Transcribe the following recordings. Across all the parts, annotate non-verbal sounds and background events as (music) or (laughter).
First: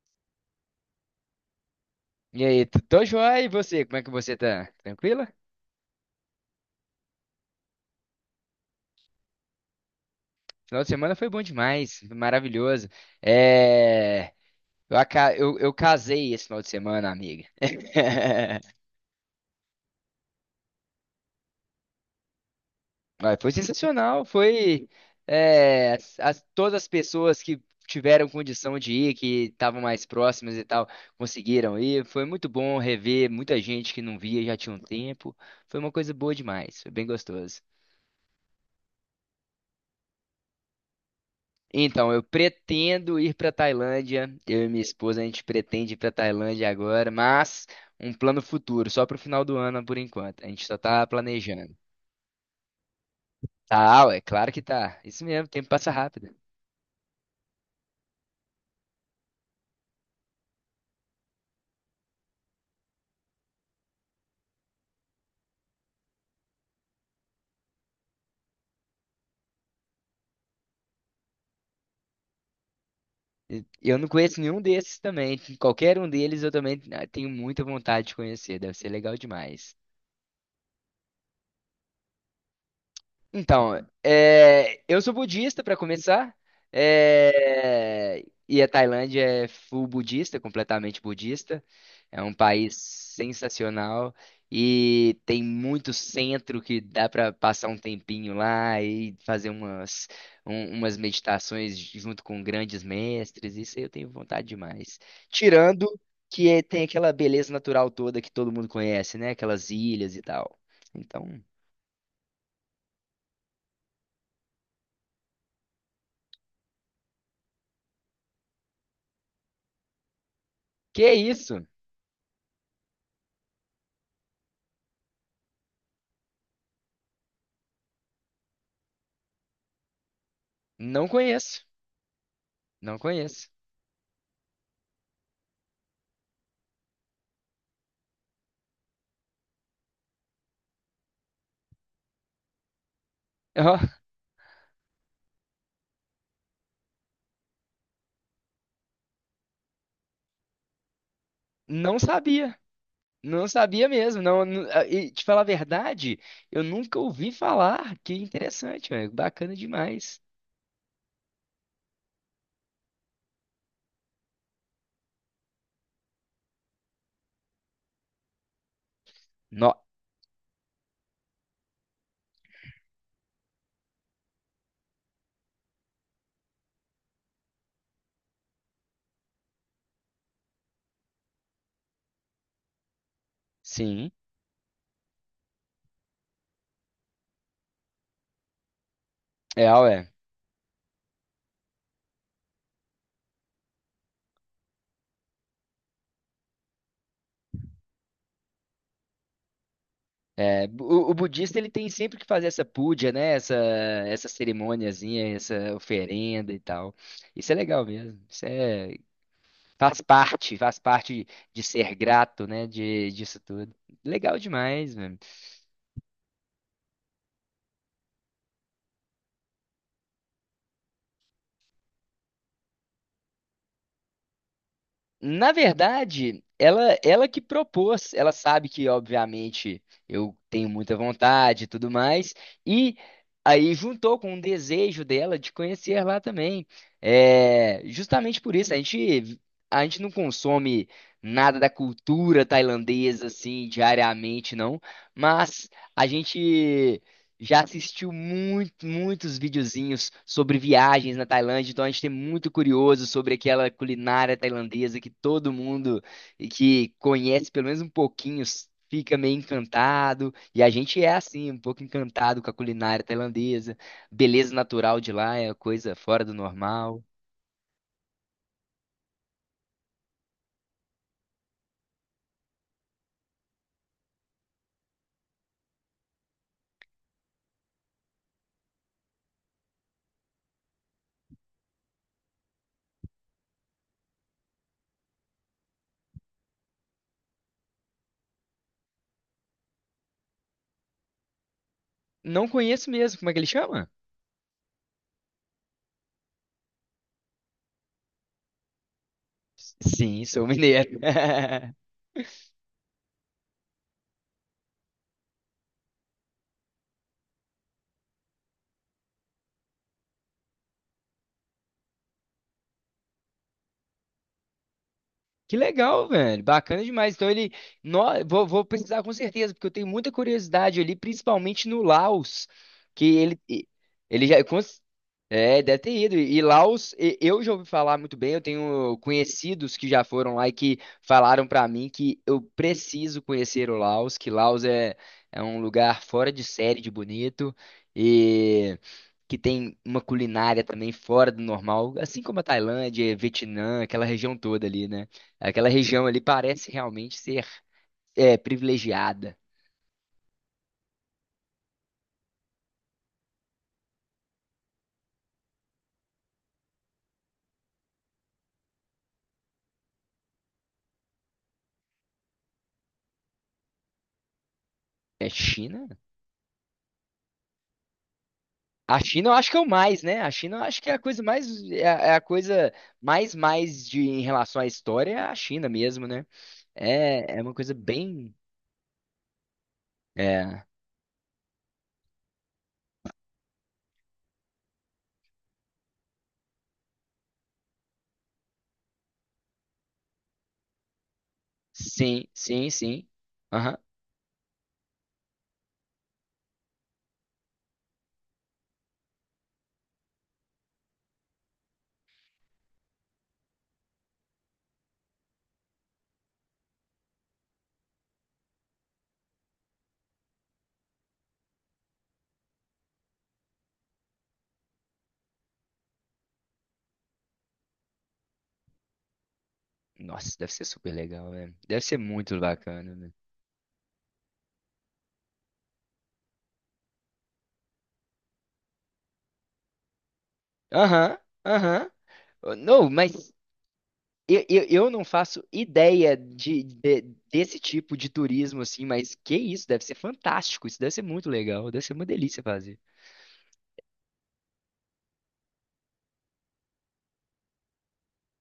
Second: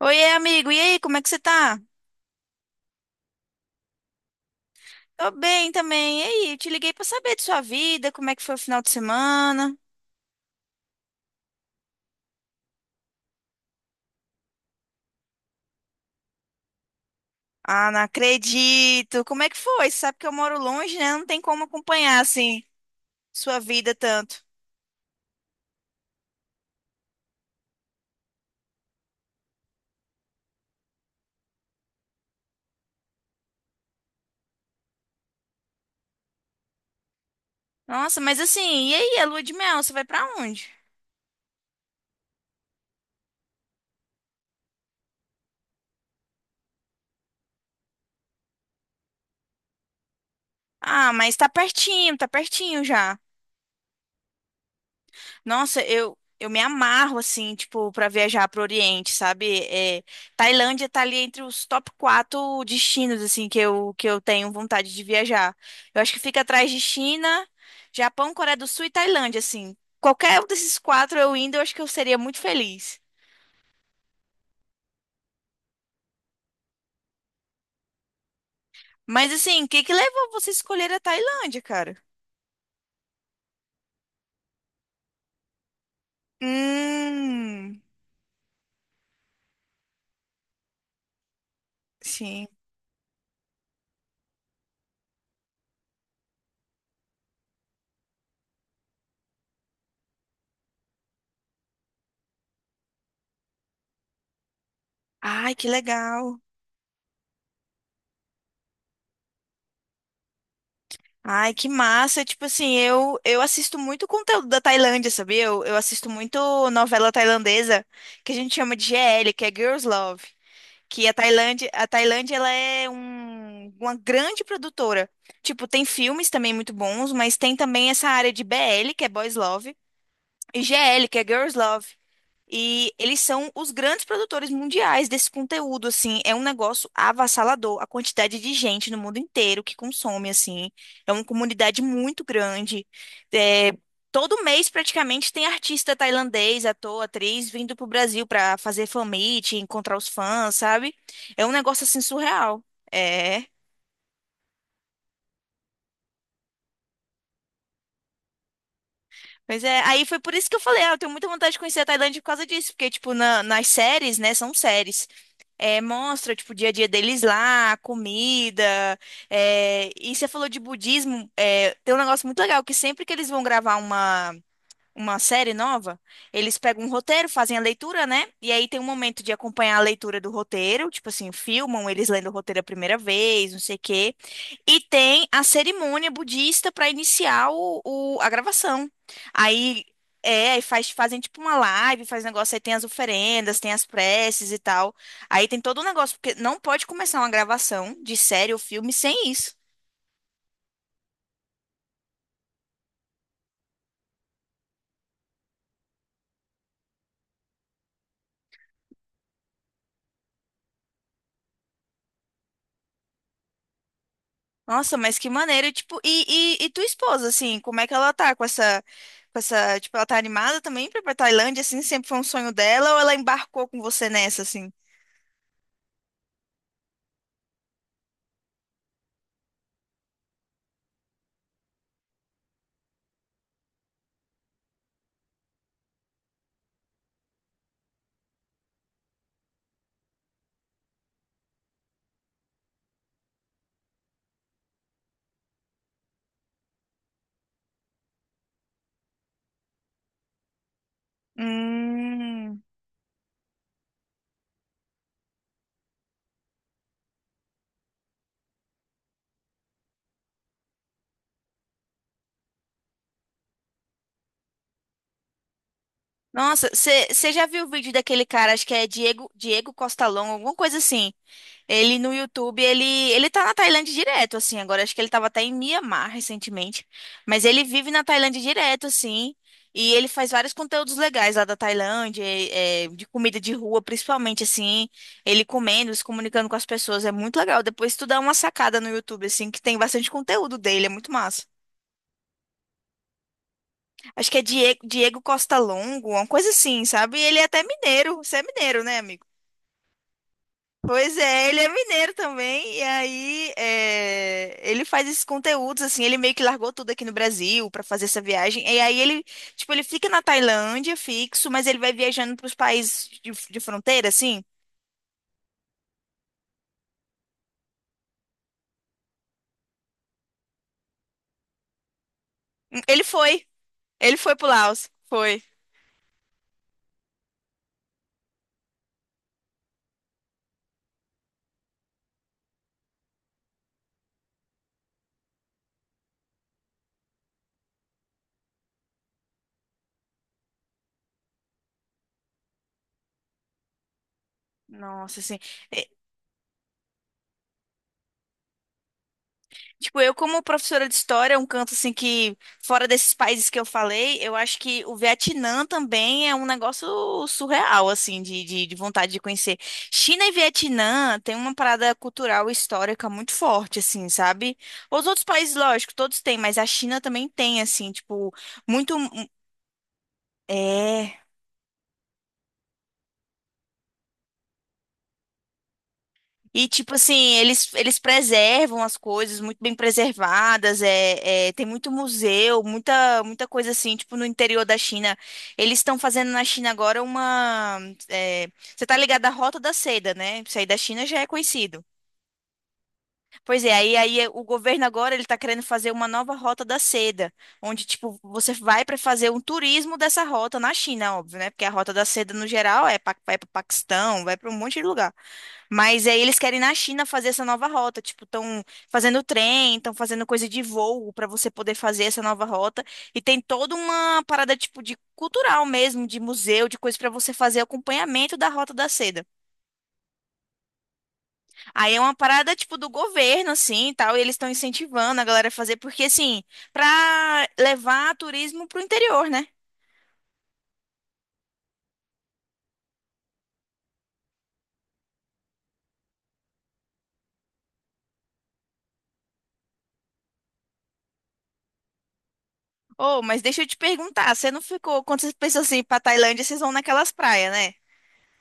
Oiê, amigo. E aí, como é que você tá? E aí, tô joia, e você? Como é que você tá? Tranquila? Tô bem também. E aí, eu te liguei pra saber de sua vida, como é que foi o final de semana? Final de semana foi bom demais, foi maravilhoso. É... eu casei esse final de semana, amiga. Ah, não (laughs) acredito. Como é que foi? Você sabe que eu moro longe, né? Não tem como acompanhar, assim, Mas foi sua vida sensacional, tanto. foi, todas as pessoas que tiveram condição de ir, que estavam mais próximas e tal, conseguiram ir. Foi muito bom rever muita gente que não via já tinha um tempo. Foi uma coisa boa demais, foi bem gostoso. Nossa, mas assim, e aí, a lua de mel, você vai pra onde? Então, eu pretendo ir para Tailândia. Eu e minha esposa, a gente pretende ir para Tailândia agora, mas um plano futuro, só para o final do ano por enquanto. A gente só tá Ah, mas planejando. Tá pertinho já. Tá, ué, claro que tá. Isso mesmo, o tempo Nossa, passa eu, rápido. eu me amarro, assim, tipo, pra viajar pro Oriente, sabe? Tailândia tá ali entre os top quatro destinos, assim, que eu tenho vontade de viajar. Eu acho que fica atrás de China, Japão, Coreia do Sul e Tailândia, assim. Qualquer um desses quatro eu indo, eu acho que eu seria muito feliz. Eu não conheço nenhum desses também. Qualquer um deles eu também tenho muita vontade de conhecer. Deve ser legal Mas, assim, o demais. que que levou você a escolher a Tailândia, cara? Então, eu sou budista para começar, Hum, e a Tailândia é full budista, completamente budista. É um sim. país sensacional e tem muito centro que dá para passar um tempinho lá e fazer umas meditações junto com grandes mestres. Isso aí eu tenho vontade demais. Ai, que Tirando legal. Tem aquela beleza natural toda que todo mundo conhece, né? Aquelas ilhas e tal. Então, Ai, que massa. Tipo assim, eu assisto muito conteúdo da Tailândia, sabia? Eu assisto muito novela tailandesa, que a gente chama de GL, que é Girls Love. que Que a é isso? Tailândia, a Tailândia, ela é uma grande produtora. Tipo, tem filmes também muito bons, mas tem também essa área de BL, que é Boys Love, e Não GL, que é Girls conheço, Love. E não eles conheço. são os grandes produtores mundiais desse conteúdo, assim, é um negócio avassalador, a quantidade de gente no mundo inteiro que consome, assim, é uma comunidade muito grande. É, Ó, todo mês, praticamente, tem artista tailandês, ator, atriz, vindo pro Brasil para fazer fan meet, encontrar os fãs, sabe? É um negócio, não assim, sabia, surreal. É... não sabia mesmo. Não, e te falar a verdade, eu nunca ouvi falar. Que interessante, velho, bacana Pois é, aí foi demais. por isso que eu falei, ah, eu tenho muita vontade de conhecer a Tailândia por causa disso, porque, tipo, nas séries, né, são séries. É, mostra, tipo, o dia a dia deles lá, a comida. Nó, É, e você falou de budismo, é, tem um negócio muito legal, que sempre que eles vão gravar uma série nova, eles pegam um roteiro, fazem a leitura, né? E aí tem um momento de acompanhar a leitura do roteiro, tipo assim, filmam eles lendo o roteiro a primeira vez, não sei o sim, quê. E tem a cerimônia budista para iniciar a gravação. é, Aí ué. é, aí faz, fazem tipo uma live, faz negócio, aí tem as oferendas, tem as preces e tal. Aí tem todo um negócio, porque não pode começar uma gravação de série ou filme sem isso. É, o budista ele tem sempre que fazer essa puja, né? Essa cerimôniazinha, essa oferenda e tal. Isso é legal mesmo. Faz parte de ser grato, né? De, disso tudo. Legal demais, Nossa, mas velho. que maneiro, tipo, e tua esposa, assim, como é que ela tá com essa, tipo, ela tá animada também pra ir pra Tailândia, assim, sempre foi um sonho dela, ou ela embarcou com você nessa, assim? Na verdade, ela que propôs. Ela sabe que, obviamente, eu tenho muita vontade e tudo mais. E aí juntou com um desejo dela de conhecer lá também. É, justamente por isso, a gente não consome nada da cultura tailandesa, assim, diariamente, não. Mas a gente. Já assistiu muito, muitos videozinhos sobre viagens na Tailândia, então a gente tem muito Hum. curioso sobre aquela culinária tailandesa que todo mundo que conhece pelo menos um pouquinho fica meio encantado, e a gente é assim, um pouco encantado com a culinária tailandesa. Beleza natural de lá é coisa fora do Nossa, normal. você já viu o vídeo daquele cara, acho que é Diego, Diego Costa Long, alguma coisa assim, ele no YouTube, ele tá na Tailândia direto, assim. Agora acho que ele tava até em Mianmar recentemente. Mas ele vive na Tailândia direto, assim. E ele faz vários conteúdos legais lá da Tailândia, é, de comida de rua, principalmente, assim. Ele comendo, se comunicando com as pessoas. É muito legal. Depois tu dá uma sacada no YouTube, assim, que tem bastante conteúdo dele. É muito massa. Não conheço mesmo, como é que ele chama? Acho que é Diego, Diego Costa Longo, uma coisa assim, sabe? E ele é até mineiro. Você é mineiro, né, amigo? Sim, sou mineiro. Pois (laughs) é, ele é mineiro também, e aí é, ele faz esses conteúdos, assim, ele meio que largou tudo aqui no Brasil pra fazer essa viagem, e aí ele, tipo, ele fica na Tailândia fixo, mas ele vai viajando pros países de fronteira, assim. Que legal, velho. Bacana demais. Então ele. No... vou precisar com certeza, porque eu tenho muita curiosidade ali, principalmente no Laos. Ele Que ele. foi, E- ele Ele foi já. pro Com- Laos, foi. É, deve ter ido. E Laos, eu já ouvi falar muito bem. Eu tenho conhecidos que já foram lá e que falaram pra mim que eu preciso conhecer o Laos, que Laos é, é um lugar fora de série de bonito. E. que tem uma culinária também fora do normal, assim como a Tailândia, Vietnã, aquela região toda ali, né? Nossa, assim. Aquela região ali parece realmente ser privilegiada. Tipo, eu como professora de história, é um canto assim que, fora desses países que eu falei, eu acho que o Vietnã também é um negócio surreal, assim, de vontade de conhecer. China e Vietnã tem uma parada cultural e histórica muito forte, assim, sabe? Os outros É países, China? lógico, todos têm, mas a China também tem, assim, tipo, muito... A China eu acho que é o mais, né? A China eu acho que é a É... coisa mais, é a coisa mais de em relação à história é a China mesmo, né? E, tipo assim, É, é uma eles, coisa eles bem, preservam as coisas muito bem é, preservadas, tem muito museu, muita, muita coisa assim, tipo no interior da China. Eles estão fazendo na China agora uma. É, você tá ligado à Rota da Seda, né? Isso aí da China já é conhecido. sim, sim, sim. Pois é, Aham. O governo agora ele tá querendo fazer uma nova Rota da Seda, onde, tipo, você vai para fazer um turismo dessa rota na China, óbvio, né? Porque a Rota da Seda, no geral, é para vai para Paquistão, vai para um monte de lugar. Mas aí eles querem na China fazer essa nova rota, tipo, estão fazendo trem, estão fazendo coisa de voo para você poder fazer essa nova rota e tem toda uma parada tipo de cultural mesmo, de museu, de coisa para você fazer acompanhamento da Rota da Seda. Nossa, deve ser super legal, velho. Deve Aí ser é uma muito parada tipo do bacana, velho. governo assim, e tal, e eles estão incentivando a galera a fazer porque assim, para levar turismo pro interior, né? Aham, aham. Não, mas eu não faço ideia desse tipo de turismo assim, mas que isso, deve ser fantástico, isso deve ser muito legal, deve ser uma delícia fazer. Oh, mas deixa eu te perguntar, você não ficou, quando vocês pensam assim, pra Tailândia, vocês vão naquelas praias, né?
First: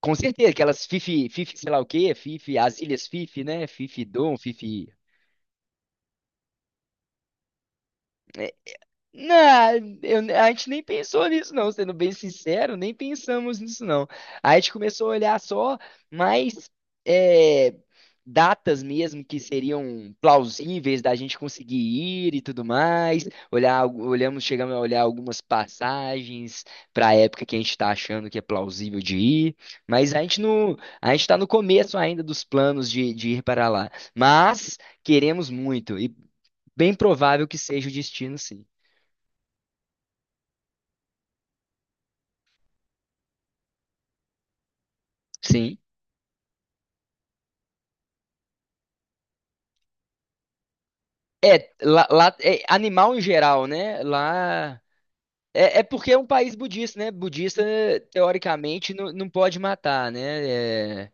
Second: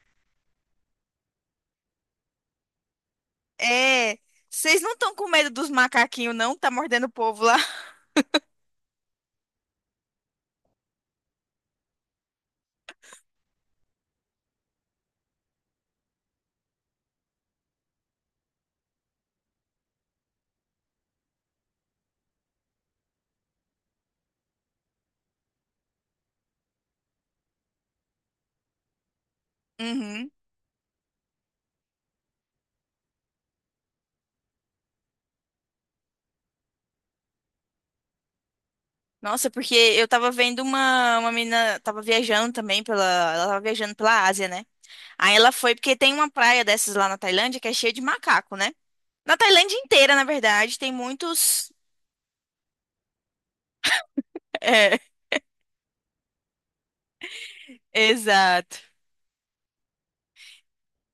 Com certeza, aquelas Fifi, Fifi, sei lá o quê, Fifi, as Ilhas Fifi, né? Fifi É, Dom, vocês Fifi. não estão com medo dos macaquinhos, não? Tá mordendo o povo lá. (laughs) Não, a gente nem pensou nisso, não, sendo bem sincero, nem pensamos nisso, não. A gente começou a olhar só mais é, datas mesmo que seriam plausíveis da gente conseguir ir e tudo mais. Olhamos, chegamos a olhar algumas passagens para a época que a gente está achando que é plausível de ir, mas Uhum. A gente está no começo ainda dos planos de ir para lá. Mas queremos muito e bem provável que seja o destino, sim. Nossa, porque eu tava vendo uma menina, tava viajando também pela, ela tava viajando pela Ásia, né? Aí ela foi Sim. porque tem uma praia dessas lá na Tailândia que é cheia de macaco, né? Na Tailândia inteira, na verdade, tem muitos. É, é, animal em geral, né? Lá. (laughs) É, é porque é um país budista, né? Budista, É, exato. teoricamente, não pode matar, né? É,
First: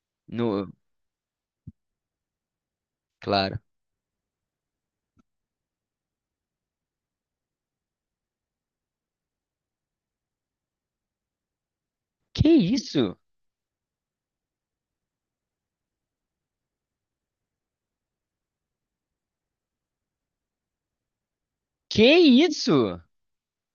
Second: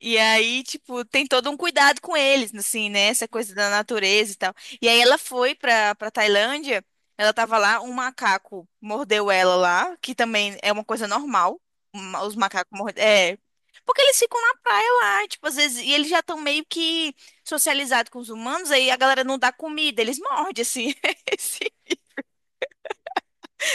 E aí, no, tipo, tem todo um cuidado com eles, assim, né? Essa coisa claro. da natureza e tal. E aí ela foi pra Tailândia, ela tava lá, um macaco mordeu ela lá, que também é uma coisa normal. Os Que macacos mordem. isso? É. Porque eles ficam na praia lá, tipo, às vezes, e eles já estão meio que socializados com os humanos, aí a galera não dá comida, eles mordem, assim. (laughs) Assim. Que isso?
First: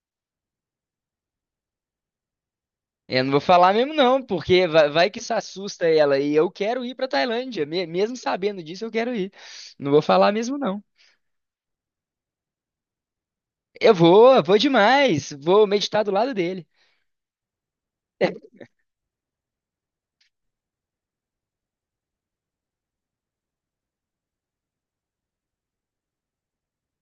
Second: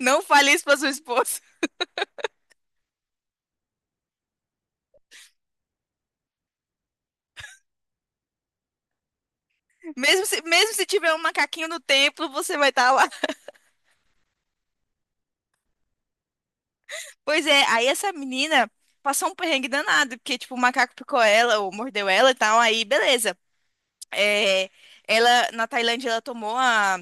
Não fale isso pra sua esposa. Eu não vou falar mesmo, não, porque vai que isso assusta ela. E eu quero ir pra Tailândia. Mesmo sabendo disso, eu quero ir. Não vou falar mesmo, Mesmo não. se tiver um macaquinho no templo, você vai estar. Eu vou, vou demais. Vou meditar do lado dele. Pois é, aí essa (laughs) menina passou um perrengue danado, porque, tipo, o macaco picou ela, ou mordeu ela e tal, aí beleza. É, ela, na Tailândia, ela tomou a,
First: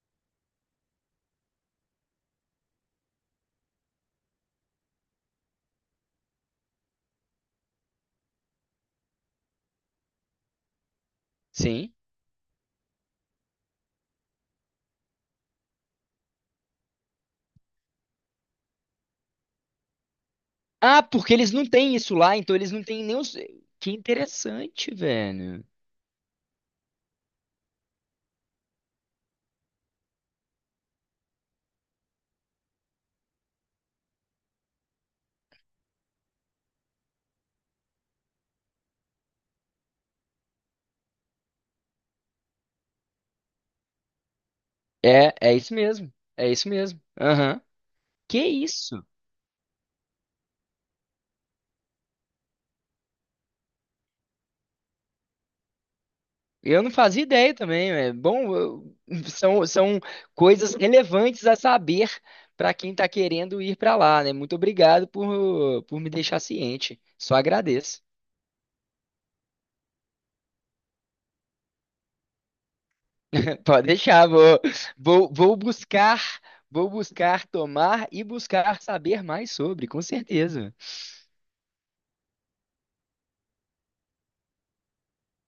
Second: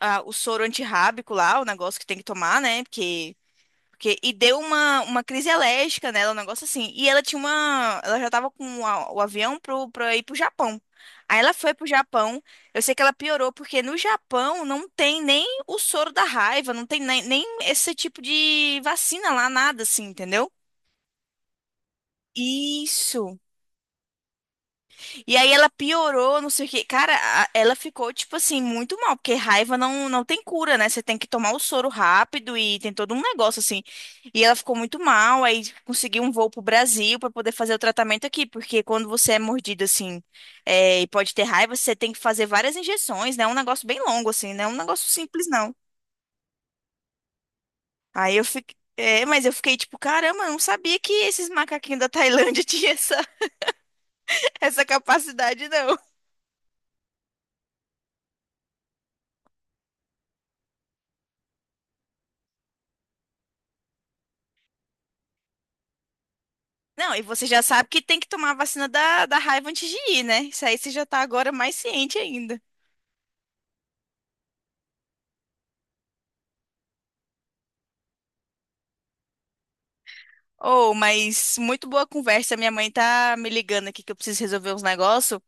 a- o soro antirrábico lá, o negócio que tem que tomar, né? E deu uma crise alérgica nela, um negócio assim. E ela tinha uma. Ela já tava com o avião pra ir pro Japão. Aí ela foi pro Sim. Japão. Eu sei que ela piorou, porque no Japão não tem nem o soro da raiva, não tem nem, nem esse tipo de vacina lá, nada assim, entendeu? Ah, porque eles não têm isso lá, então eles não têm nem os. Isso. Que interessante, E aí velho. ela piorou, não sei o quê. Cara, ela ficou, tipo assim, muito mal, porque raiva não tem cura, né? Você tem que tomar o soro rápido e tem todo um negócio assim. E ela ficou muito mal, aí conseguiu um voo pro Brasil pra poder fazer o tratamento aqui, porque quando você é mordido assim, é, e pode ter raiva, você tem que fazer várias injeções, né? É um negócio bem longo, assim, não é um negócio É, simples, é não. isso mesmo. É isso mesmo. Aham. Aí Que eu fiquei. isso? É, mas eu fiquei tipo, caramba, eu não sabia que esses macaquinhos da Tailândia (laughs) tinham essa, essa capacidade, não. Eu não fazia ideia também. É bom, (laughs) são, são coisas relevantes a saber para quem está querendo ir para lá, né? Muito obrigado por me deixar ciente. Não, e Só você já sabe que agradeço. tem que tomar a vacina da raiva antes de ir, né? Isso aí você já tá agora mais ciente ainda. (laughs) Pode deixar, vou, vou buscar, vou buscar tomar e buscar saber mais sobre, com certeza. Oh, mas muito boa conversa. Minha mãe tá me ligando aqui que eu preciso resolver uns negócios.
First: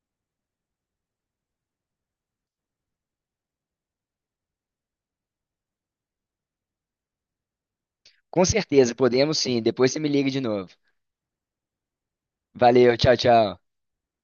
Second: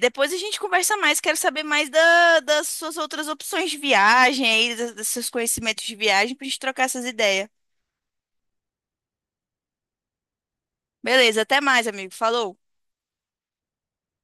Depois a gente conversa mais. Quero saber mais das suas outras opções de viagem aí, dos seus conhecimentos de viagem, pra gente trocar essas ideias. Com certeza, podemos sim. Depois você me liga de novo. Beleza, até mais, amigo. Falou! Valeu, tchau, tchau.